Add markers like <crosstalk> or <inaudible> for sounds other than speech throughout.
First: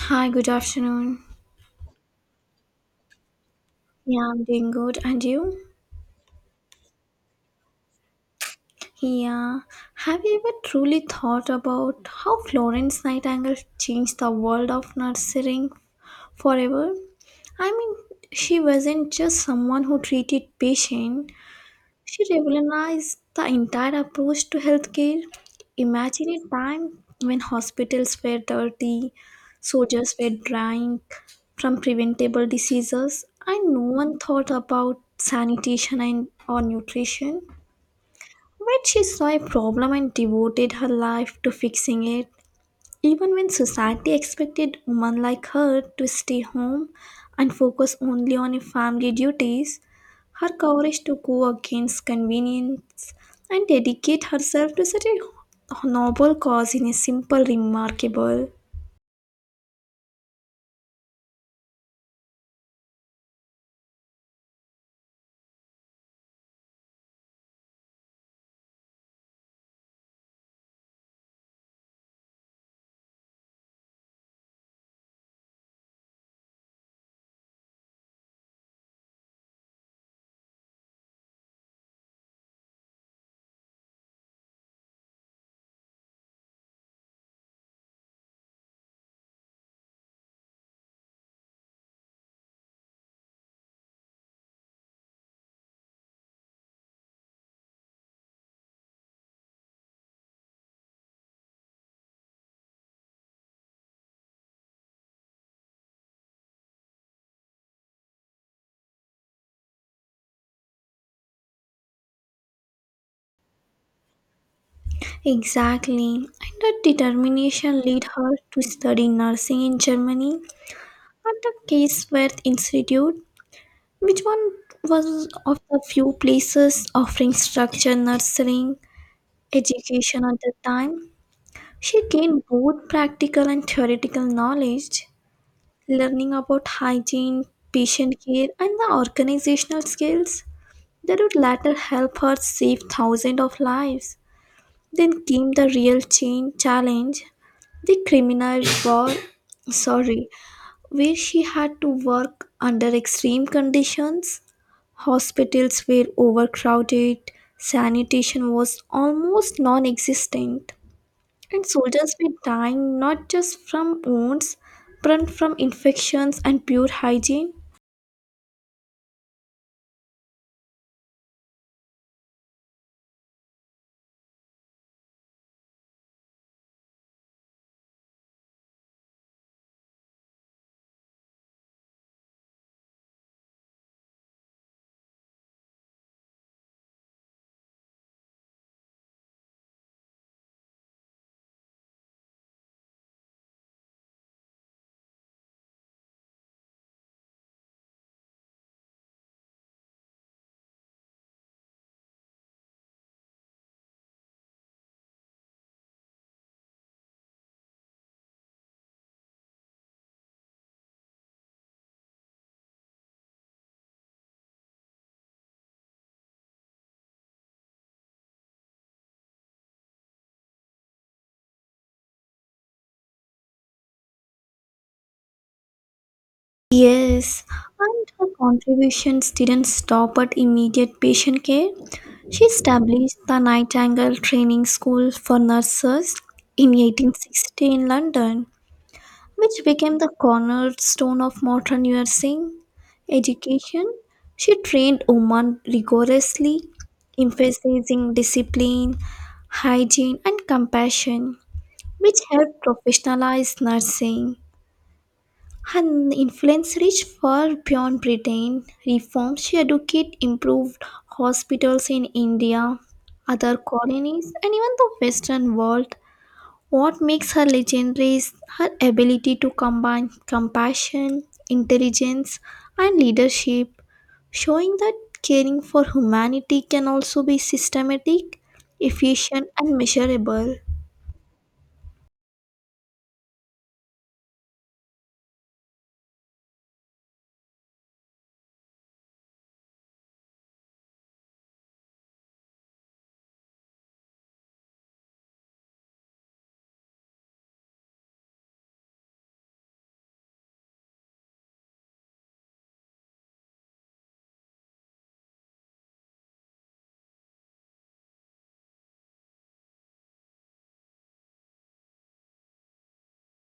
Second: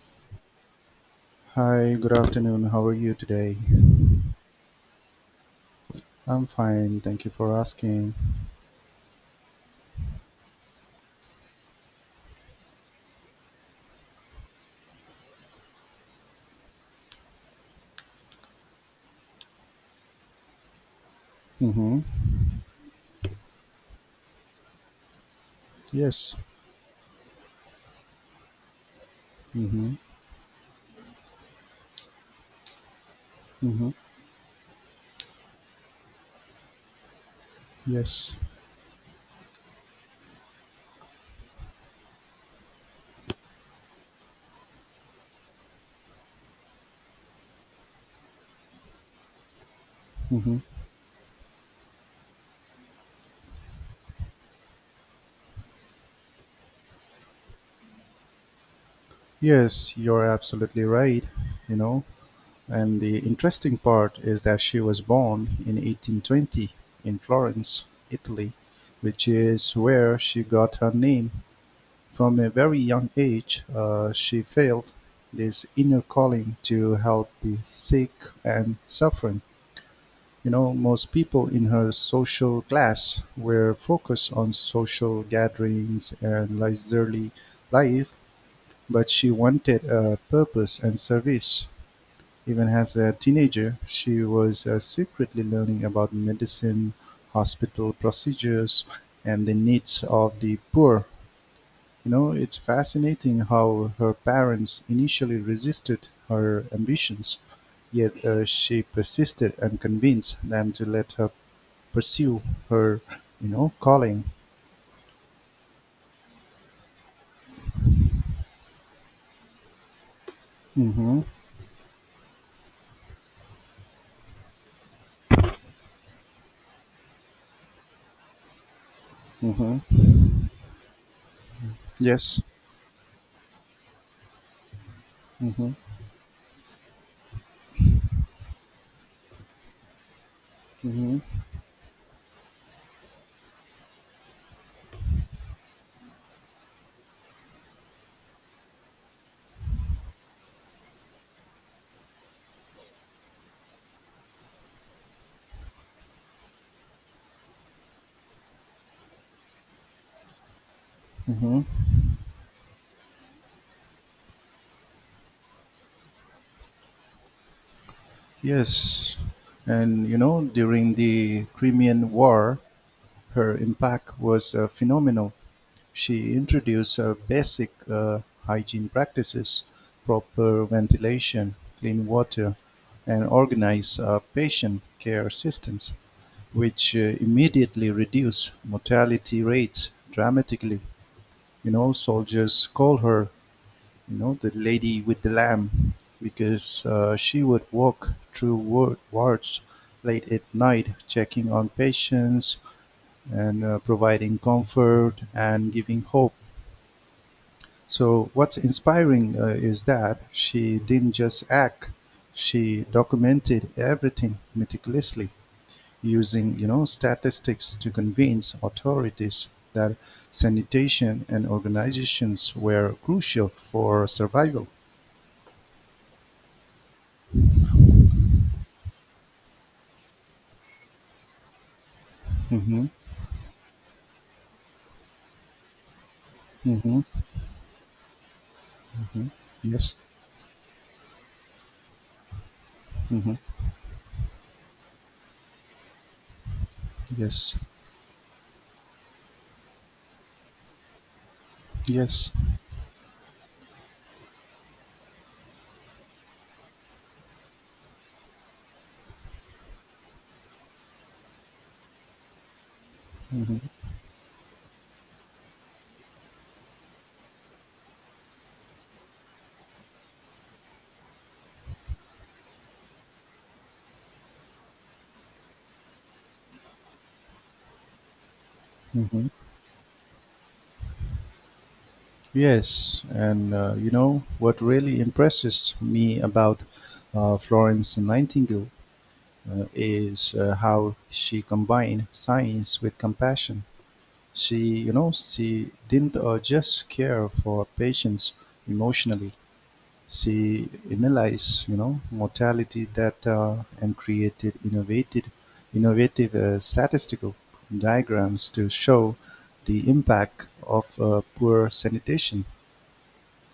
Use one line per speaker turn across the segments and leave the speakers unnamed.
Hi, good afternoon.
Hi, good afternoon. How are you today?
Yeah, I'm doing good. And you?
I'm fine. Thank you for asking.
Yeah. Have you ever truly thought about how Florence Nightingale changed the world of nursing forever? I mean, she wasn't just someone who treated patients.
Mm-hmm.
She revolutionized the entire approach to healthcare. Imagine
Yes.
a time when hospitals were dirty,
Mm-hmm.
soldiers were dying from preventable diseases, and no
Mm-hmm.
one thought about sanitation and or nutrition.
Yes.
But she saw a problem and devoted her life to fixing it. Even when society expected women like her to stay home and focus only on her family duties, her
Mm-hmm.
courage to go against convenience and dedicate herself to such a noble cause in a simple remarkable.
Yes, you're absolutely right. You know, and the interesting part is that she was born in 1820 in Florence, Italy, which is where she got her name. From a very young age, she felt this inner calling to help the sick and suffering. Most people in her social class were focused on social gatherings and leisurely life, but she wanted a purpose and service. Even as a teenager, she was secretly learning about medicine, hospital procedures, and the needs of the poor. It's fascinating how her parents initially resisted her ambitions. Yet she persisted and convinced them to let her pursue her calling.
Exactly, and her determination led her to study nursing in Germany
Mm-hmm.
at the Case-Western Institute, which one was of the few places offering structured nursing
Mm-hmm.
education at the time. She
Yes.
gained both practical and theoretical knowledge,
Mm-hmm.
learning about hygiene, patient care, and the organizational skills that would
Mm-hmm.
later help her save thousands of lives. Then came the real change challenge, the criminal <coughs> war, sorry, where she had to work under extreme conditions. Hospitals were overcrowded, sanitation was almost non existent,
Mm-hmm.
and soldiers were dying not just from wounds, but from infections and poor hygiene.
Yes. And during the Crimean War, her impact was phenomenal. She introduced basic hygiene practices, proper ventilation, clean water, and organized patient care systems, which immediately reduced mortality rates dramatically. Soldiers call her, you know, the lady with the lamb because she would walk through wards late at night, checking on patients and providing comfort and giving hope. So, what's inspiring is that she didn't just act, she documented everything meticulously, using statistics to convince authorities that sanitation and organizations were crucial for survival.
Yes, and her contributions didn't stop at immediate patient care. She
Mm-hmm.
established the Nightingale Training School for Nurses in
Mm-hmm.
1860 in London,
Hmm.
which
Yes.
became the cornerstone of modern nursing
Mm-hmm.
education. She trained women rigorously,
Yes.
emphasizing discipline, hygiene, and compassion, which
Yes.
helped professionalize nursing. Her influence reached far beyond Britain. Reforms she advocated improved hospitals in India, other
Mm-hmm.
colonies, and even the Western world. What makes her legendary is her ability to combine compassion, intelligence, and leadership, showing that caring for humanity can also be systematic,
Mm-hmm.
efficient, and measurable.
Yes. And what really impresses me about Florence Nightingale is how she combined science with compassion. She you know she didn't just care for patients emotionally. She analyzed mortality data and created innovative statistical diagrams to show the impact of poor sanitation.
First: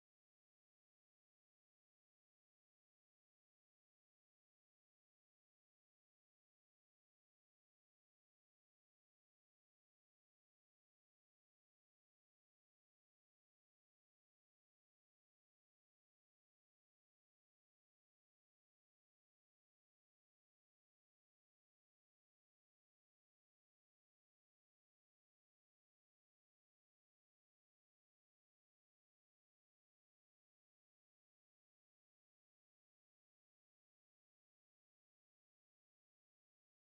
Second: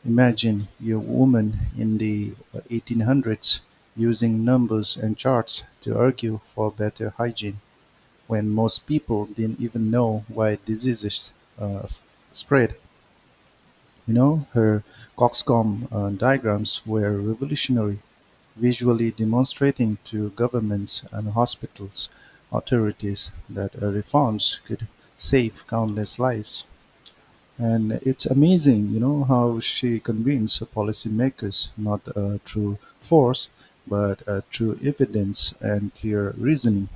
Imagine your woman in the 1800s using numbers and charts to argue for better hygiene when most people didn't even know why diseases uh, spread. Her Coxcomb diagrams were revolutionary, visually demonstrating to governments and hospitals authorities that reforms could save countless lives. And it's amazing, you know, how she convinced policymakers not through force, but through evidence and clear reasoning,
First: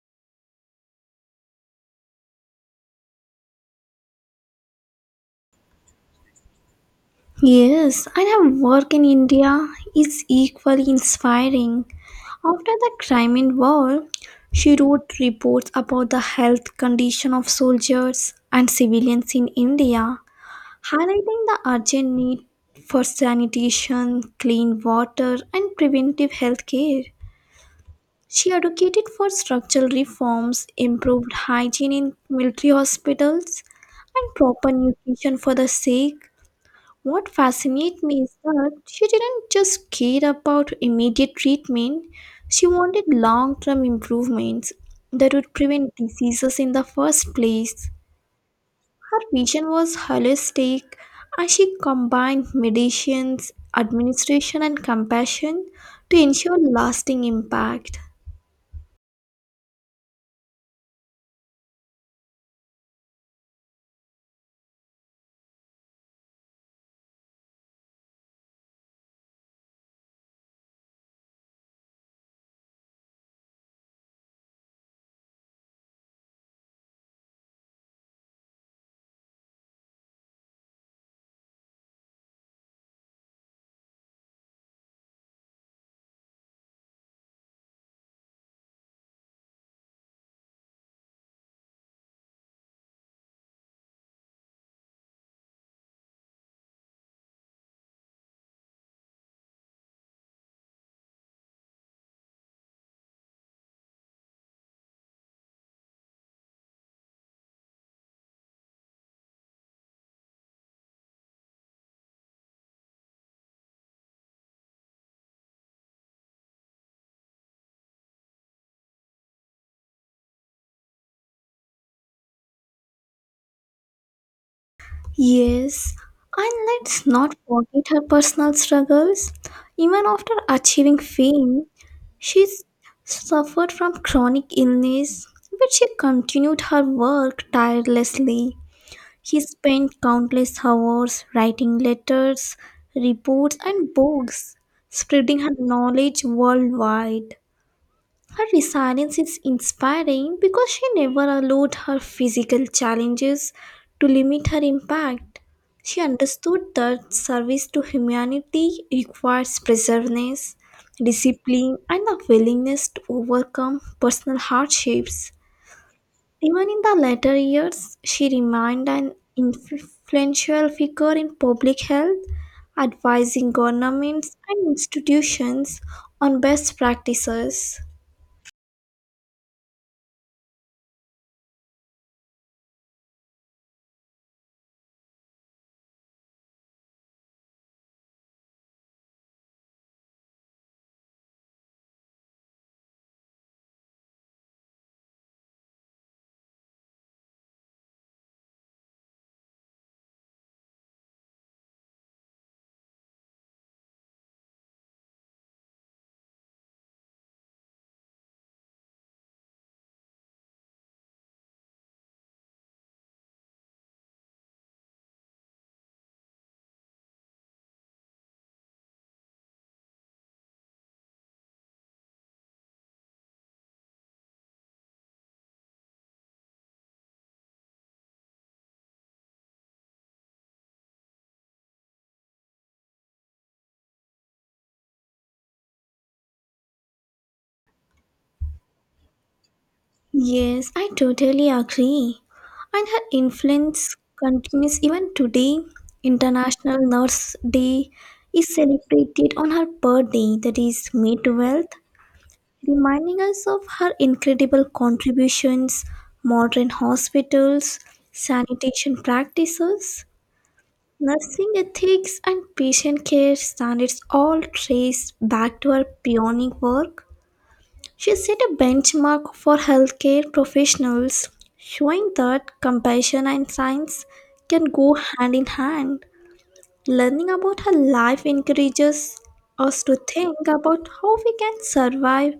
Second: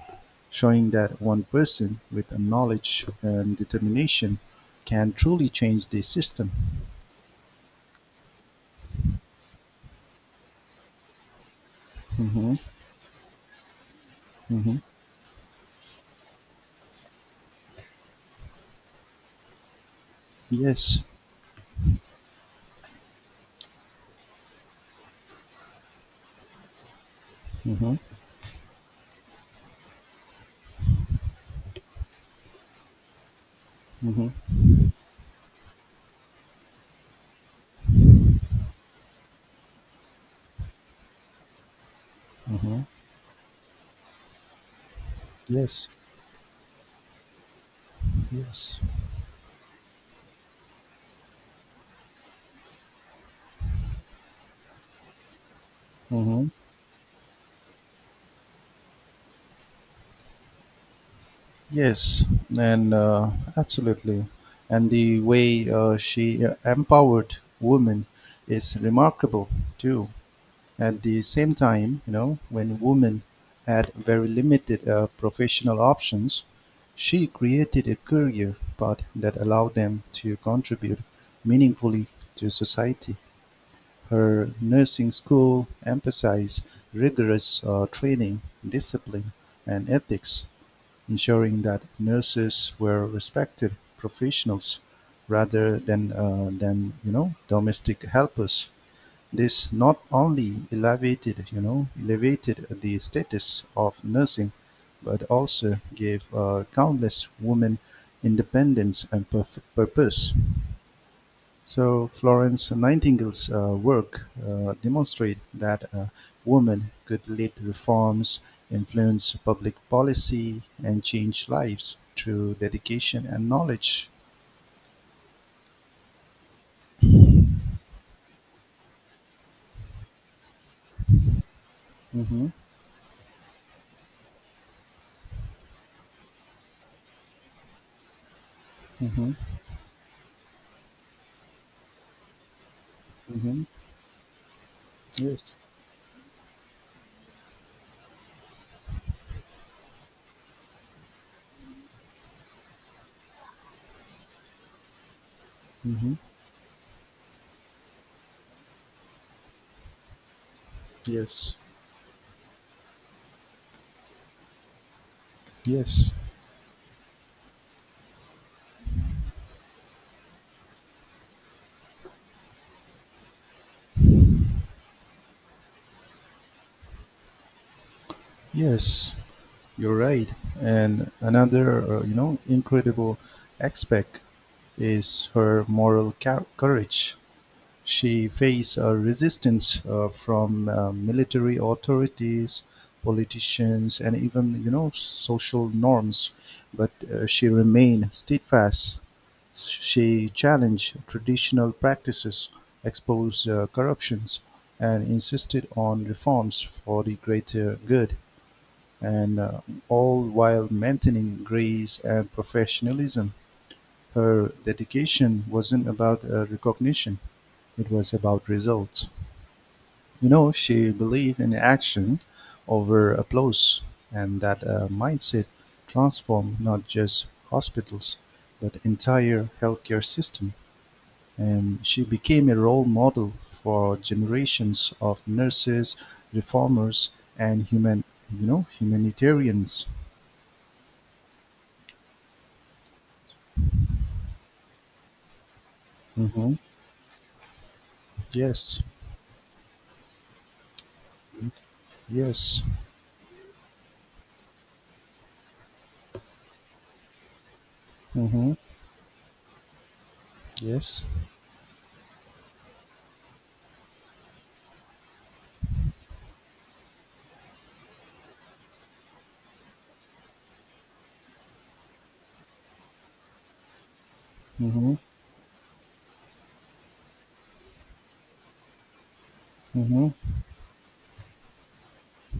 showing that one person with a knowledge and determination can truly change the system.
Yes, and her work in India is equally inspiring.
Mm-hmm.
After the Crimean War, she
Mm-hmm.
wrote reports about the health condition of soldiers and civilians in India,
Yes.
highlighting the urgent need for sanitation, clean water, and preventive health care.
Mm-hmm.
She advocated for structural reforms, improved hygiene in military hospitals, and
Mm-hmm.
proper nutrition for the sick. What fascinates me is that she didn't just care about immediate treatment, she
Mm-hmm.
wanted long term improvements that would
Yes.
prevent diseases in the first place.
Yes.
Her vision was holistic and she combined medicines, administration, and compassion to
Mm-hmm.
ensure lasting impact.
Yes. And absolutely. And the way she empowered women is remarkable too. At the same time, you know, when women had very limited professional options, she created a career path that allowed them to contribute meaningfully to society. Her nursing school emphasized rigorous training, discipline, and ethics, ensuring that nurses were respected professionals rather than domestic helpers. This not only elevated the status of nursing, but also gave countless women independence and purpose. So Florence Nightingale's work demonstrate that a woman could lead reforms, influence public policy, and change lives through dedication and knowledge.
Yes, and let's not forget her personal struggles. Even after achieving fame, she
Hmm.
s- suffered from chronic illness, but she continued her work tirelessly.
Hmm.
He spent countless hours writing letters, reports,
Hmm.
and books, spreading her
Yes.
knowledge worldwide. Her resilience is inspiring because she never allowed her physical challenges to limit her impact. She
Hmm.
understood that service to humanity requires perseverance,
Yes.
discipline, and a willingness to overcome personal hardships.
Yes.
Even in the later years, she remained an influential figure in public health, advising governments and institutions on best practices.
Yes. You're right. And another, incredible aspect is her moral courage. She faced a resistance from military authorities, politicians, and even, you know, social norms. But she remained steadfast. She challenged traditional practices, exposed corruptions, and insisted on reforms for the greater good, and all while maintaining grace and professionalism. Her dedication wasn't about recognition, it was about results. She believed in action over applause, and that mindset transformed not just hospitals, but entire healthcare system. And she became a role model for generations of nurses, reformers, and humanitarians.
Yes, I totally agree. And her influence continues even today.
Mhm.
International Nurse Day is
Yes.
celebrated on her birthday, that is May 12th,
Yes.
reminding us of her incredible contributions. Modern hospitals,
Mm-hmm.
sanitation practices,
Yes.
nursing ethics, and patient care standards all traced back to her pioneering work. She set a benchmark for healthcare professionals, showing that compassion and science can go
Mm-hmm.
hand in hand. Learning about her life encourages us to
Mm-hmm.
think about how we can survive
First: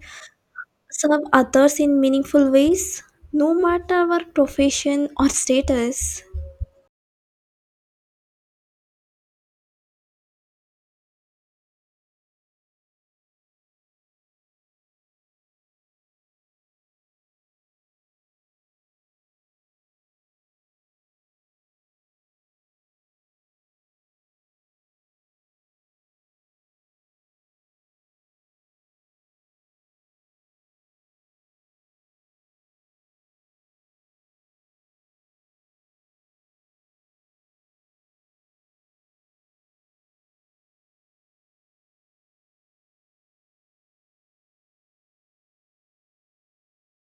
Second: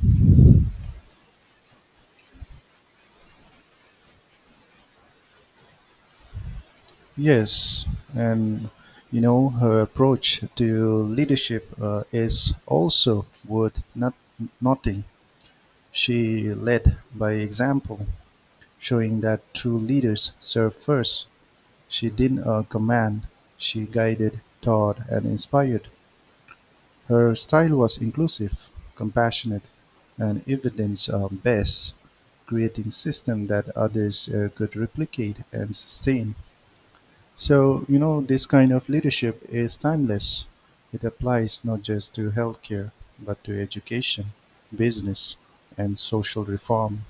serve others in meaningful ways, no matter our profession or status.
Yes. And her approach to leadership is also worth not noting. She led by example, showing that true leaders serve first. She didn't command; she guided, taught, and inspired. Her style was inclusive, compassionate, and evidence-based, creating systems that others could replicate and sustain. So, this kind of leadership is timeless. It applies not just to healthcare, but to education, business, and social reform.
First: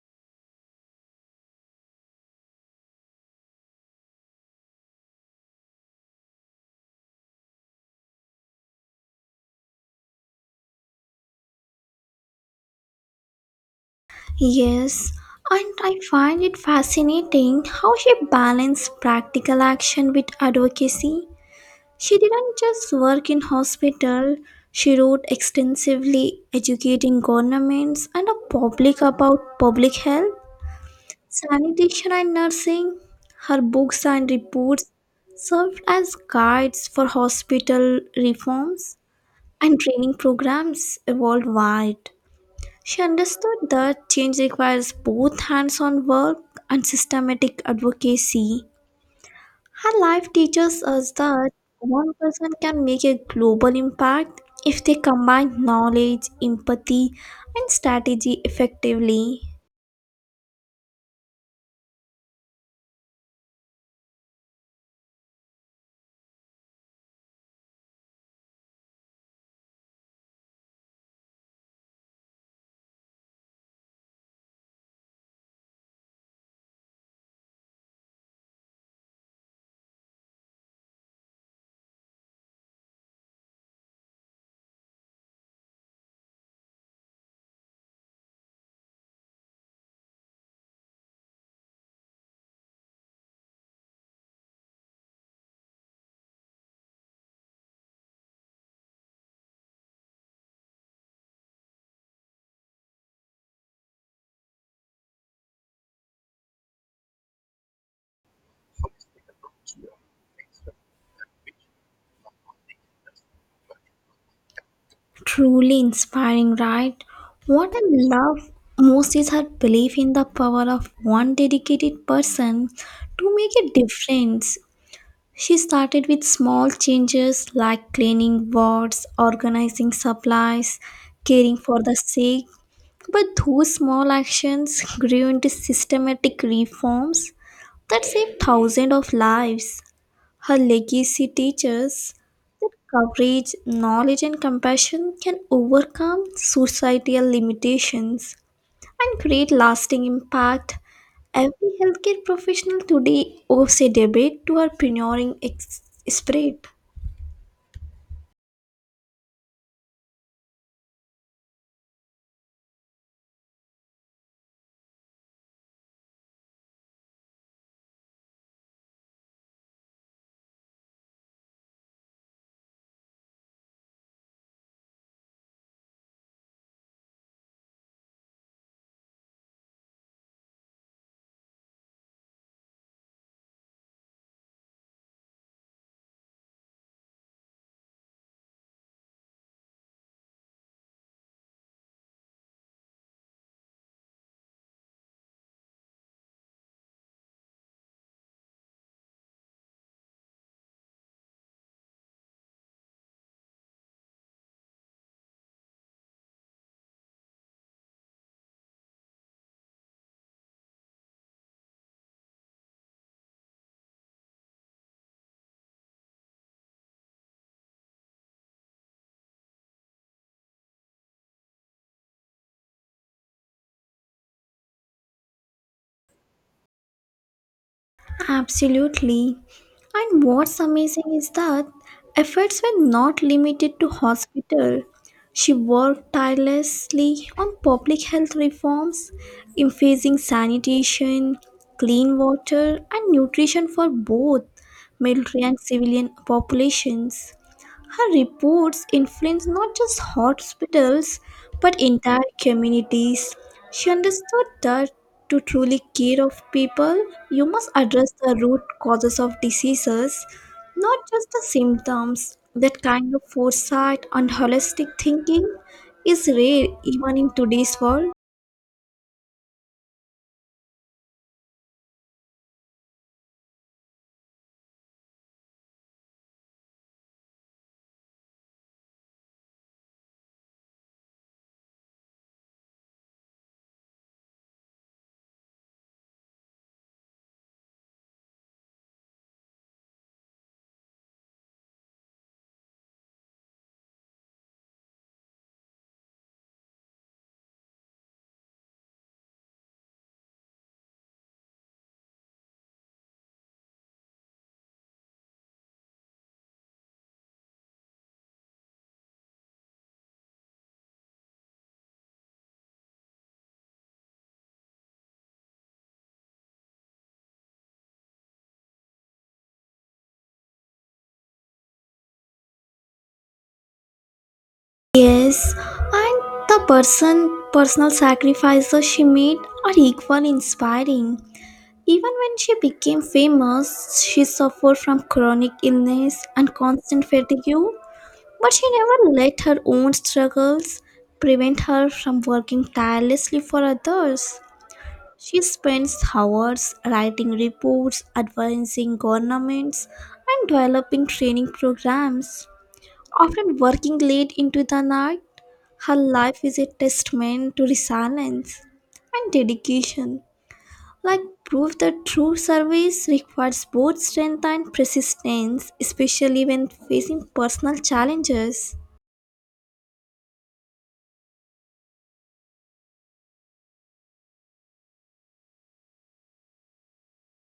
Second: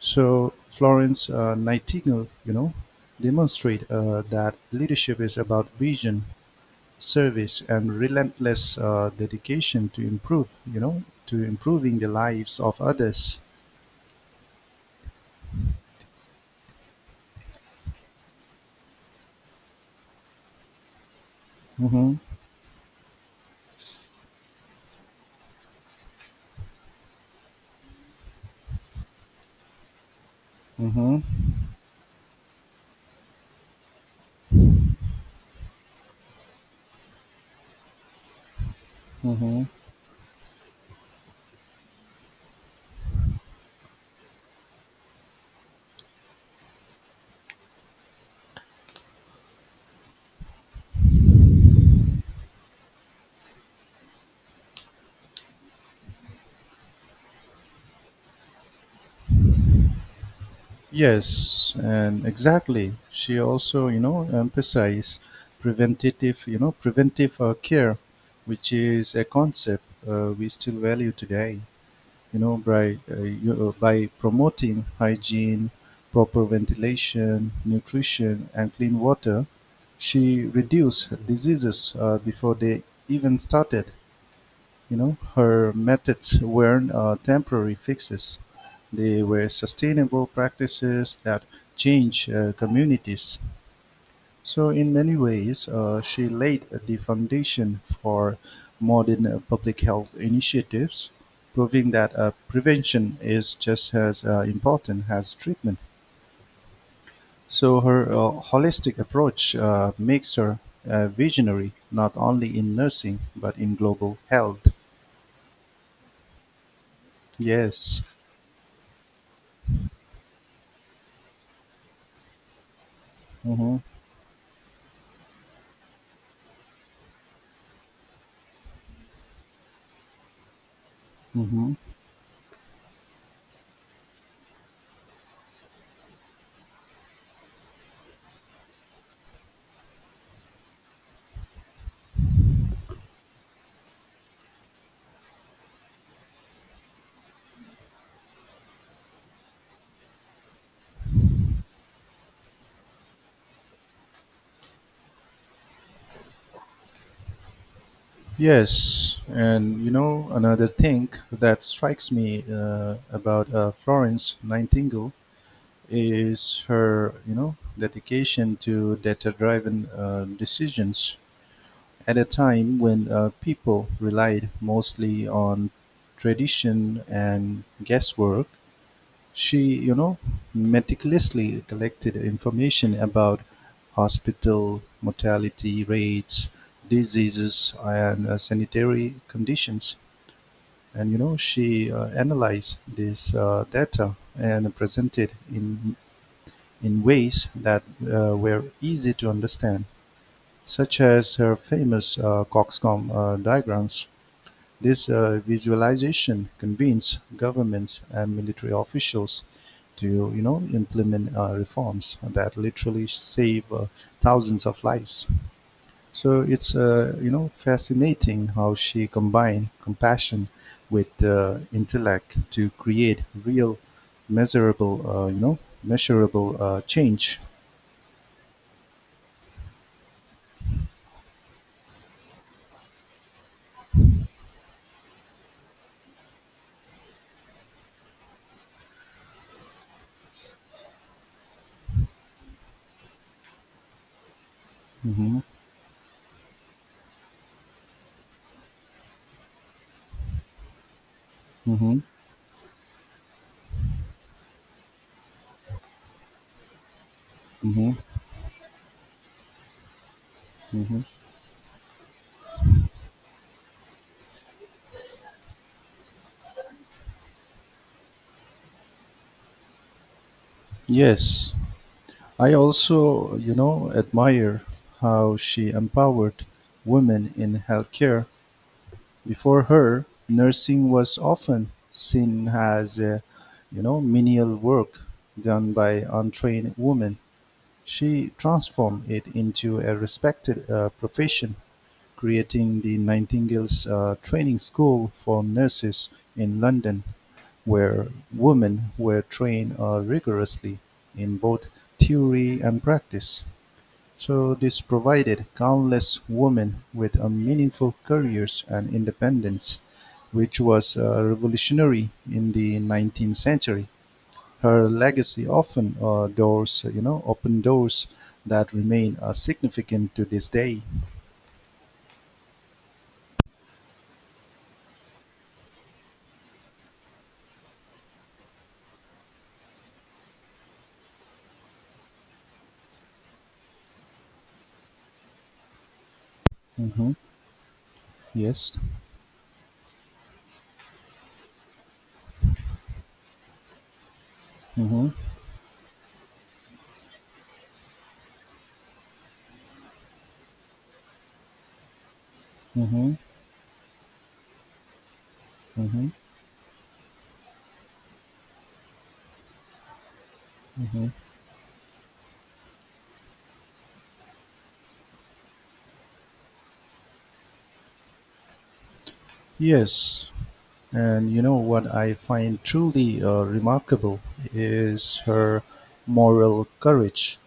So, Florence Nightingale, demonstrate that leadership is about vision, service and relentless dedication to improving the lives of others.
Yes, and I find it fascinating how she balanced practical action with advocacy.
Mm-hmm.
She didn't just work in hospital, she wrote extensively educating governments and the public about public health,
Mm-hmm.
sanitation and nursing. Her books and reports served as guides for hospital reforms
Mm-hmm.
and training programs worldwide. She understood that change requires both hands on work and systematic advocacy. Her life teaches us that one person can make a global impact if they combine knowledge, empathy, and strategy effectively.
Yes, and exactly. She also, you know, emphasized preventive care, which is a concept we still value today. You know, by promoting hygiene, proper ventilation, nutrition, and clean water, she reduced diseases before they even started. Her methods weren't temporary fixes; they were sustainable practices that change communities. So in many ways, she laid the foundation for modern public health initiatives, proving that prevention is just as important as treatment. So her holistic approach makes her a visionary, not only in nursing, but in global health.
Truly inspiring, right? What I
Yes.
love most is her belief in the power of one dedicated person to make a
Mm-hmm.
difference. She started with small changes like cleaning wards, organizing supplies, caring
Mm-hmm.
for the sick, but those small actions grew into systematic reforms that saved thousands of lives. Her legacy teaches that courage, knowledge, and compassion can overcome societal limitations and create lasting impact. Every healthcare professional today owes a debate to our pioneering spirit.
Yes, and another thing that strikes me about Florence Nightingale is her, you know, dedication to data-driven decisions at a time when people relied mostly on tradition and guesswork. She, you know, meticulously collected information about hospital mortality rates, diseases, and sanitary conditions. And she analyzed this data and presented in ways that were easy to understand, such as her famous COXCOM diagrams. This visualization convinced governments and military officials to implement reforms that literally save thousands of lives. So it's fascinating how she combined compassion with intellect to create real measurable change.
Absolutely. And what's amazing is that efforts were not limited to hospital. She worked tirelessly on public health reforms, emphasizing sanitation, clean water, and nutrition for both
Hmm.
military and civilian populations. Her reports influenced not just hospitals but
Mm-hmm.
entire communities. She understood that to truly care of people, you must
Mm-hmm.
address the root causes of diseases, not
Mm-hmm.
just the symptoms. That kind of foresight and holistic thinking is rare even in today's world.
Yes, I also, you know, admire how she empowered women in healthcare. Before her, nursing was often seen as, menial work done by untrained women. She transformed it into a respected profession, creating the Nightingale's Training School for Nurses in London, where women were trained rigorously in both theory and practice, so this provided countless women with a meaningful careers and independence, which was revolutionary in the 19th century. Her legacy often open doors that remain significant to this day.
Yes, and the personal sacrifices she made are equally inspiring. Even when she became famous, she suffered from chronic illness and constant
Hmm.
fatigue, but she
Yes.
never let her own struggles prevent her from working tirelessly for others.
Hmm.
She spends hours writing reports, advising governments, and developing training programs,
Hmm.
often working late into the night. Her
Hmm.
life is a testament to resilience and dedication.
Hmm.
Like prove that true service requires both strength and persistence, especially when facing personal challenges.
Yes. And what I find truly remarkable is her moral courage.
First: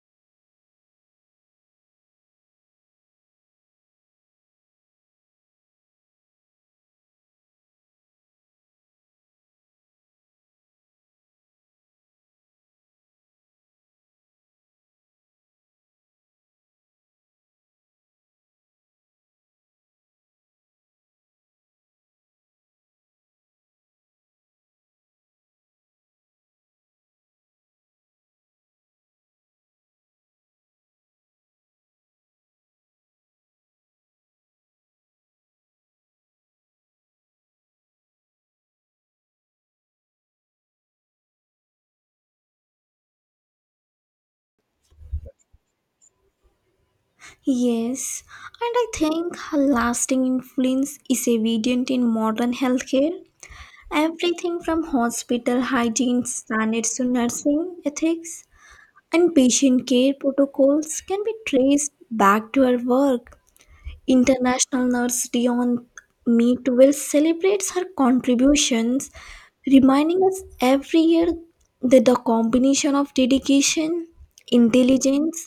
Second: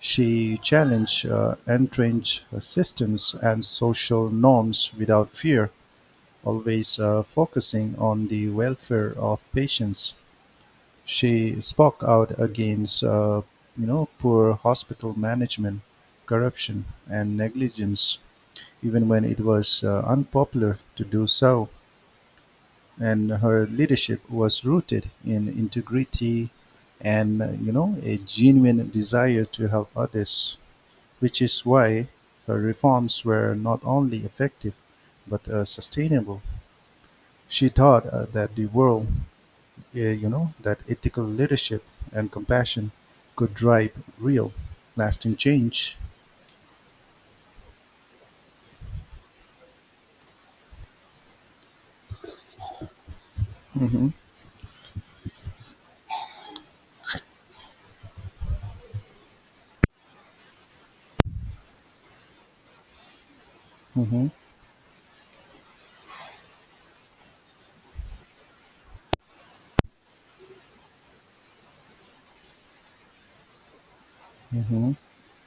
She challenged entrenched systems and social norms without fear, always focusing on the welfare of patients. She spoke out against, poor hospital management, corruption, and negligence, even when it was unpopular to do so. And her leadership was rooted in integrity and a genuine desire to help others, which is why her reforms were not only effective but sustainable. She taught that the world you know that ethical leadership and compassion could drive real lasting change.
Yes, and I think her lasting influence is evident in modern healthcare.
Hmm.
Everything from hospital hygiene standards to nursing ethics and patient care protocols can be traced back to her work.
Hmm.
International Nurse Dion Meadville celebrates her contributions, reminding us every year that the combination of dedication,
Hmm.
intelligence,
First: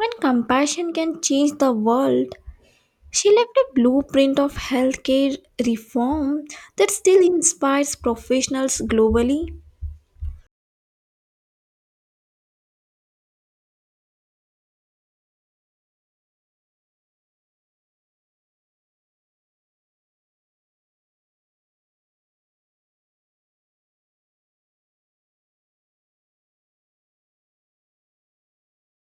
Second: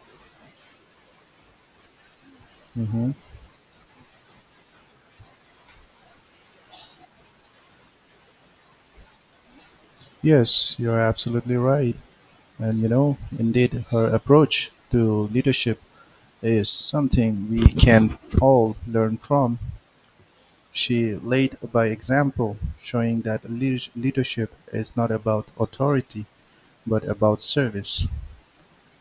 and compassion can change the world.
Hmm.
She left a blueprint of healthcare reform that still inspires professionals globally.
Yes, you're absolutely right. And indeed her approach to leadership is something we can all learn from. She led by example, showing that leadership is not about authority, but about service.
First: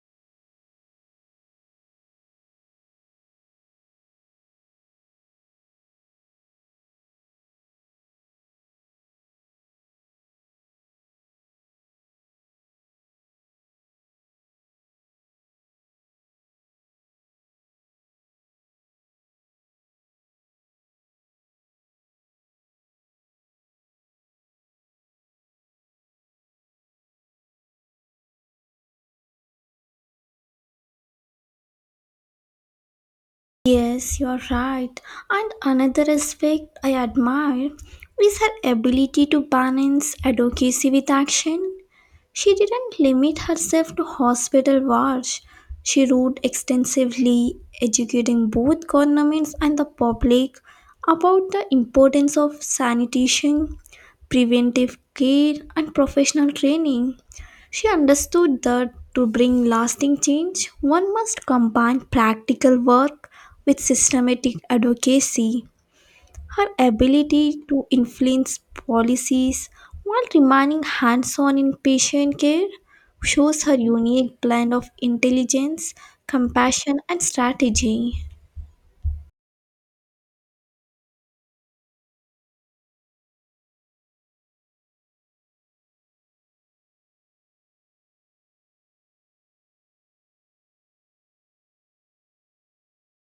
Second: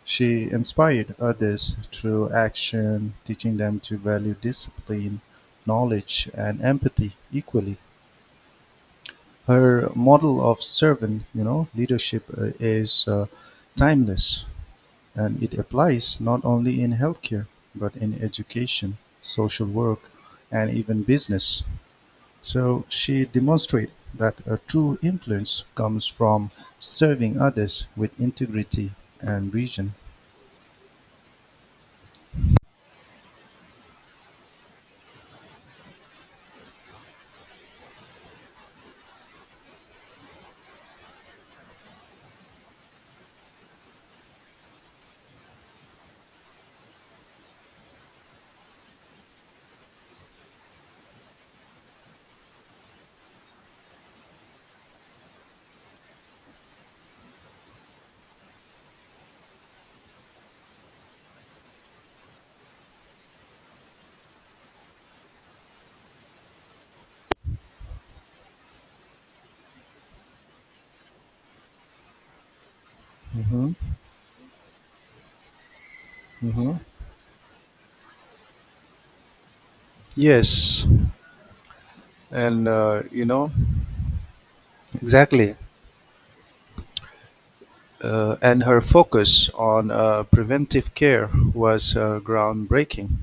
She inspired others through action, teaching them to value discipline, knowledge, and empathy equally. Her model of leadership is timeless. And it applies not only in healthcare, but in education, social work, and even business. So she demonstrated that a true influence comes from serving others with integrity and vision.
Yes, you're right. And another aspect I admire is her ability to balance advocacy with action. She didn't limit herself to hospital wards. She wrote extensively, educating both governments and the public about the importance of sanitation, preventive care, and professional training. She understood that to bring lasting change, one must combine practical work with systematic advocacy. Her ability to influence policies while remaining hands on in patient care shows
Hmm.
her unique blend of intelligence,
Hmm.
compassion, and strategy.
Yes, and exactly. And her focus on preventive care was groundbreaking.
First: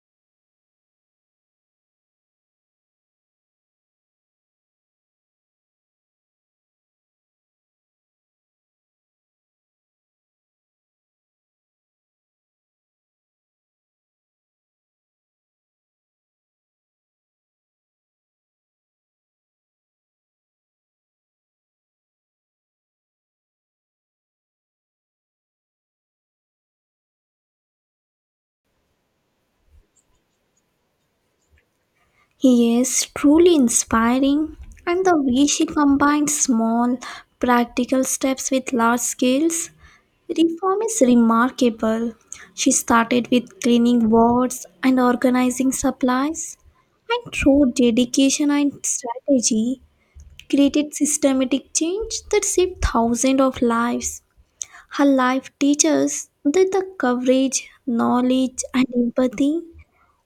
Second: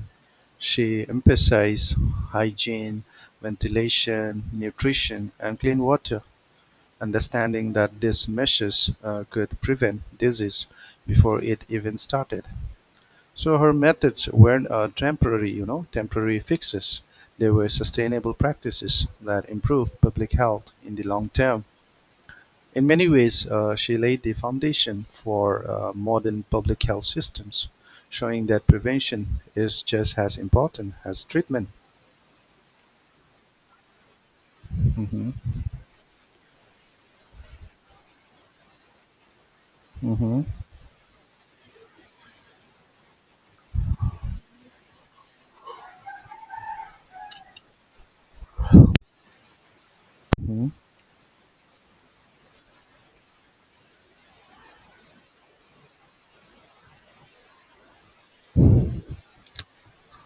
She emphasized hygiene, ventilation, nutrition, and clean water, understanding that these measures could prevent disease before it even started. So her methods weren't temporary fixes. They were sustainable practices that improve public health in the long term. In many ways, she laid the foundation for modern public health systems, showing that prevention is just as important as treatment.
He is truly inspiring, and the
Mhm.
way she combines small, practical steps with large scales
Mm-hmm.
reform is remarkable. She started with cleaning wards and organizing supplies, and through dedication and strategy,
Mm-hmm.
created systematic change that saved thousands of lives. Her life teaches that the courage, knowledge, and empathy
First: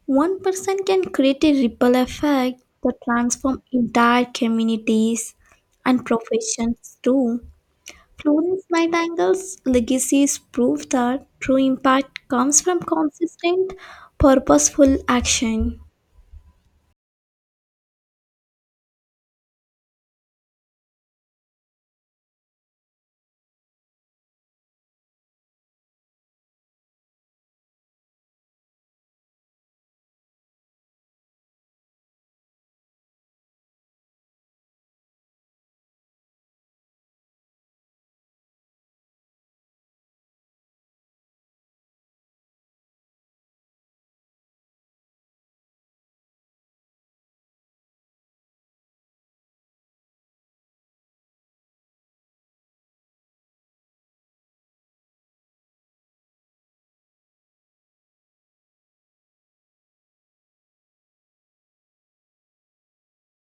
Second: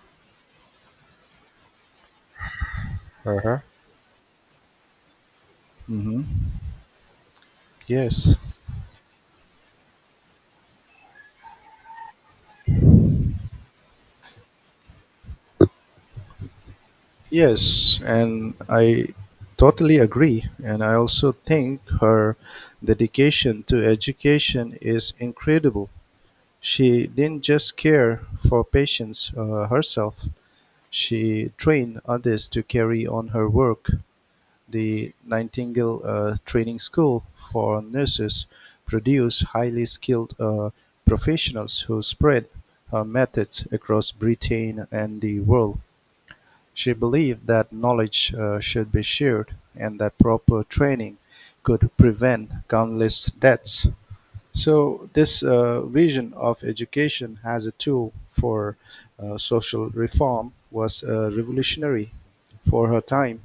one person can create a ripple effect that
Uh huh.
transforms entire communities and
Mm-hmm.
professions too.
Yes.
Florence Nightingale's legacies prove that true impact comes from consistent, purposeful action.
Yes. And I totally agree. And I also think her dedication to education is incredible. She didn't just care for patients herself, she trained others to carry on her work. The Nightingale Training School for Nurses produced highly skilled professionals who spread her methods across Britain and the world. She believed that knowledge should be shared and that proper training could prevent countless deaths. So, this vision of education as a tool for social reform was revolutionary for her time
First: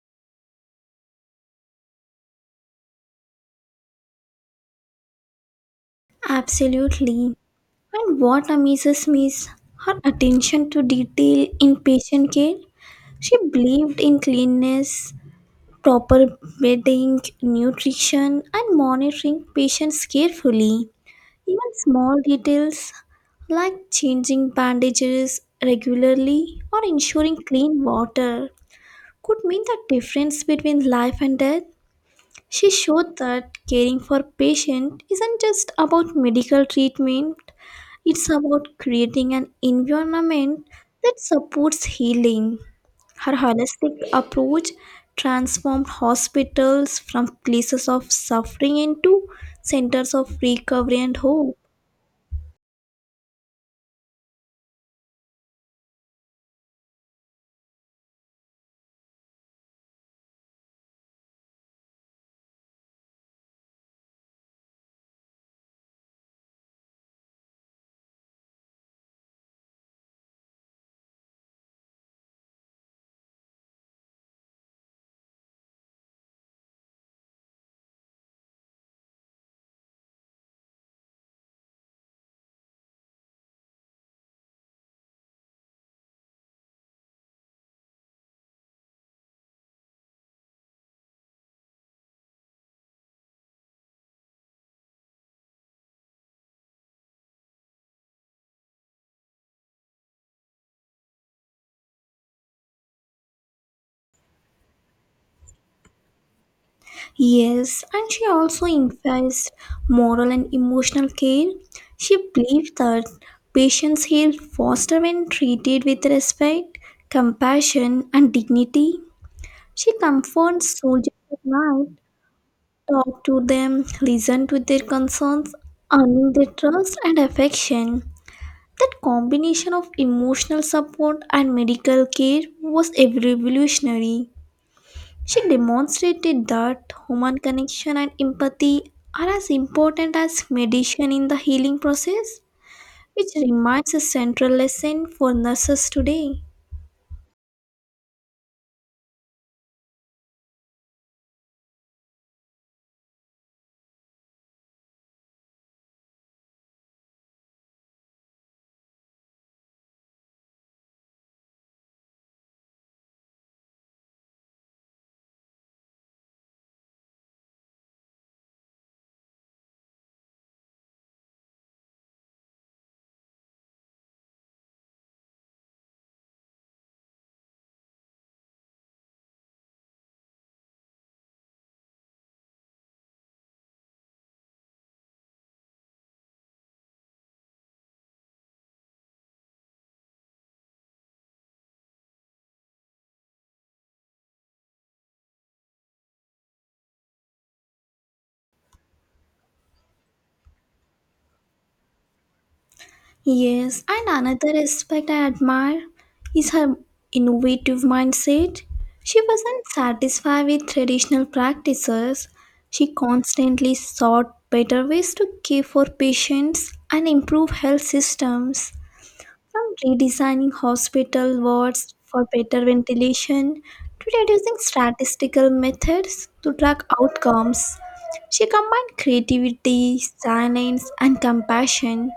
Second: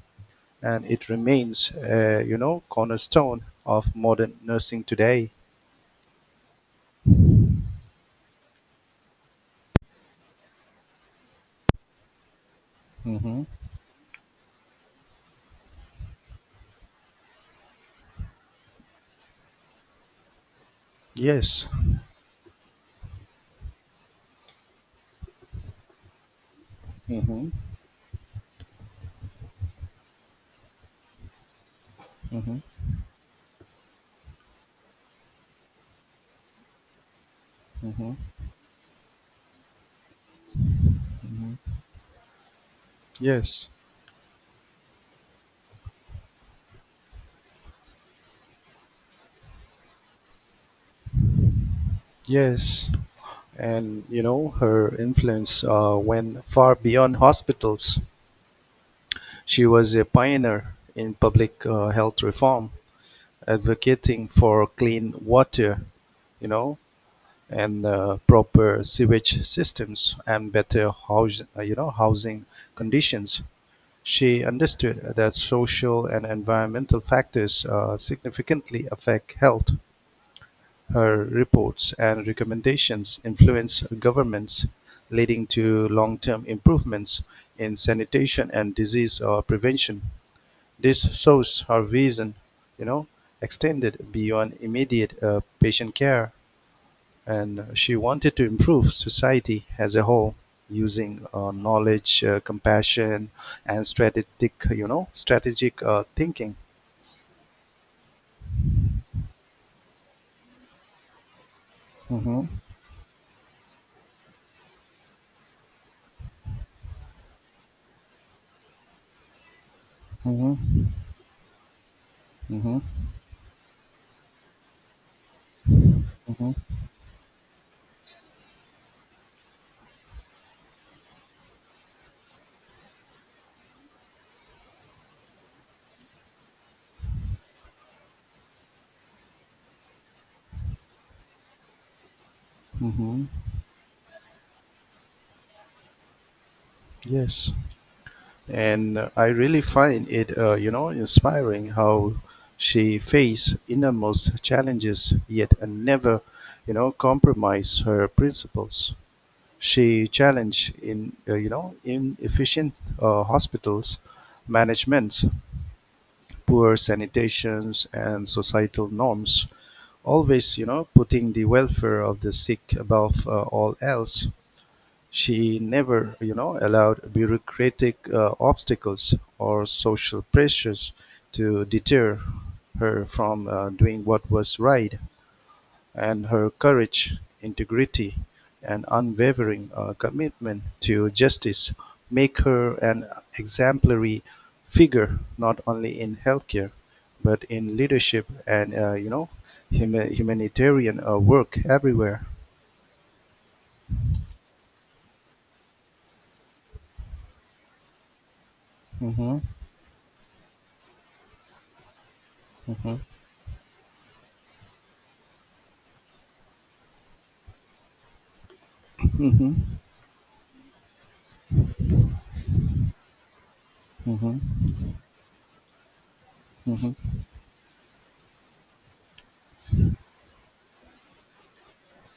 and it remains, cornerstone of modern nursing today.
Absolutely. And what amazes me is her attention to detail in patient care. She
Hmm.
believed in cleanliness, proper bedding, nutrition, and monitoring patients carefully.
Yes.
Even small details like changing bandages regularly or ensuring
Hmm.
clean water could mean the difference between life and death.
Hmm.
She showed that caring for patient isn't just about medical treatment,
Hmm.
it's about creating an environment that
Hmm.
supports healing. Her
Yes.
holistic approach transformed hospitals from places of suffering into centers of recovery and hope.
Yes. And her influence went far beyond hospitals. She was a pioneer in public health reform, advocating for clean water, you know, and proper sewage systems and better housing conditions. She understood that social and environmental factors significantly affect health; her reports and recommendations influence governments, leading to long-term improvements in sanitation and disease prevention. This shows her vision, you know, extended beyond immediate patient care, and she wanted to improve society as a whole using knowledge, compassion, and strategic thinking.
Yes, and she also emphasized moral and emotional care. She
Mm-hmm.
believed that patients heal faster when treated with respect, compassion, and dignity. She comforts
Mm-hmm.
soldiers at night,
Mm-hmm.
talked to them, listened to their concerns, earning their
Mm-hmm.
trust and affection. That combination of emotional support and medical care was evolutionary. She demonstrated that human connection and empathy are as important as medicine in the healing process,
Mm-hmm.
which remains a central lesson for nurses today.
Yes, and I really find it, inspiring how she faced innermost challenges yet and never, you know, compromise her principles. She challenged in you know inefficient hospitals managements, poor sanitations, and societal norms. Always, you know, putting the welfare of the sick above all else. She never, you know, allowed bureaucratic obstacles or social pressures to deter her from doing what was right. And her courage, integrity, and unwavering commitment to justice make her an exemplary figure not only in healthcare but in leadership and humanitarian work everywhere.
Yes, and another aspect I admire is her innovative mindset. She
Hmm.
wasn't satisfied with traditional practices. She
Hmm.
constantly sought better ways to care for patients and improve health systems.
Hmm.
From redesigning hospital wards for better ventilation to reducing
Hmm.
statistical methods to track
Hmm.
outcomes, she combined creativity, science, and compassion.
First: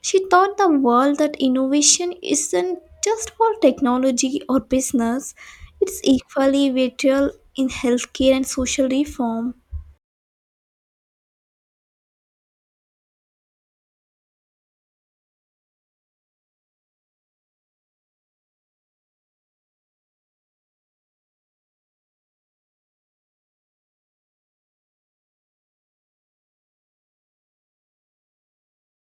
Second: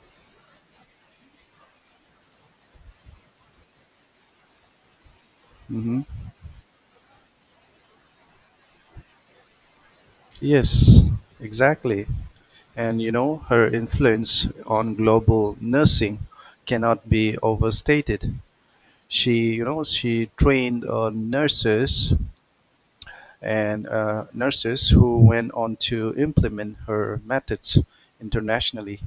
She taught the world that innovation isn't just for technology or business, it's
Hmm.
equally vital in healthcare and social reform.
Yes, exactly. And her influence on global nursing cannot be overstated. She you know she trained nurses and nurses who went on to implement her methods internationally.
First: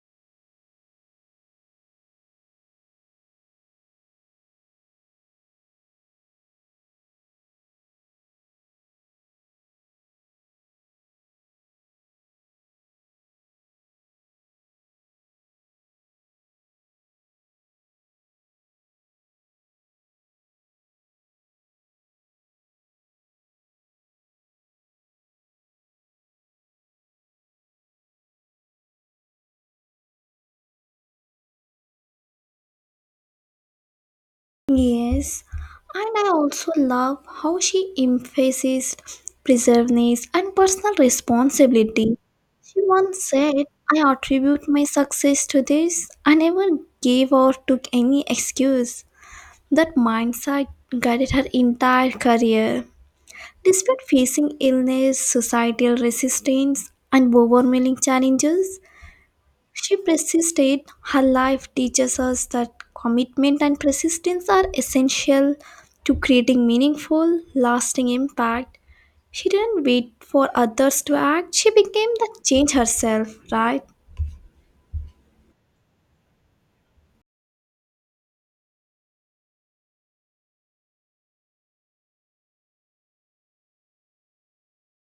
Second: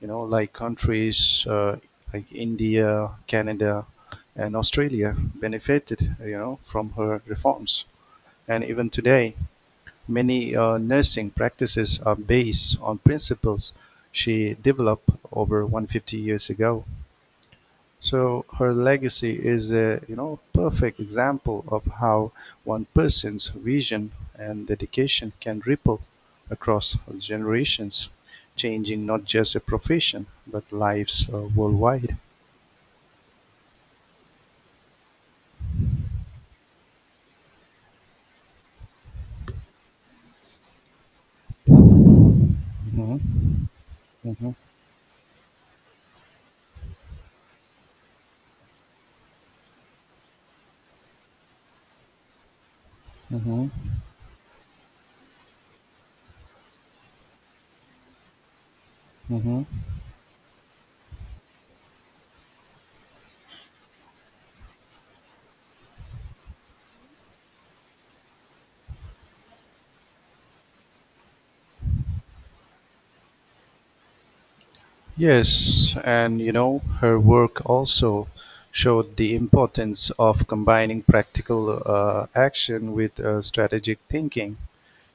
Like countries like India, Canada and Australia benefited, from her reforms, and even today many nursing practices are based on principles she developed over 150 years ago. So her legacy is a perfect example of how one person's vision and dedication can ripple across generations, changing not just a profession but lives worldwide.
Yes, and I also love how she emphasized preservedness and personal responsibility. She once
Mhm,
said, I
mhm,
attribute my success to this. I never gave or took any excuse. That mindset guided her entire career.
mhm,
Despite facing illness, societal resistance, and overwhelming challenges,
mhm.
she persisted. Her life teaches us that commitment and persistence are essential to creating meaningful, lasting impact. She didn't wait for others to act, she became the change herself, right?
Yes, and her work also showed the importance of combining practical action with strategic thinking.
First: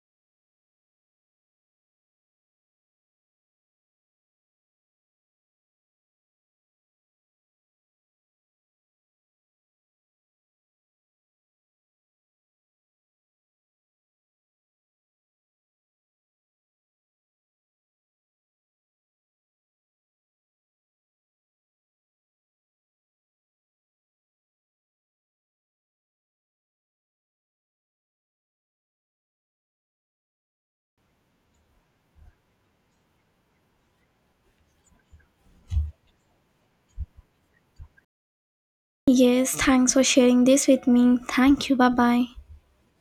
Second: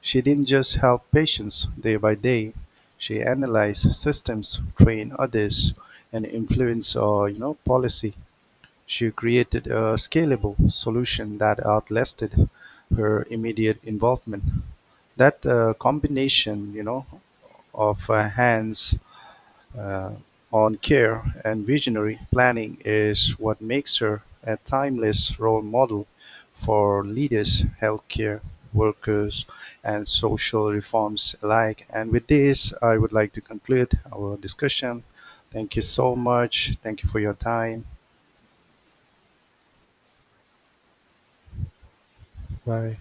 She didn't just help patients day by day, she analyzed systems, trained others, and influenced policy. She created a scalable solution that outlasted her immediate involvement. That combination, you know, of hands uh, on care and visionary planning is what makes her a timeless role model for leaders, healthcare workers, and social reforms alike. And with this, I would like to conclude our discussion. Thank you so much. Thank you for your time.
Yes, thanks for sharing this with me. Thank you. Bye bye.
Bye.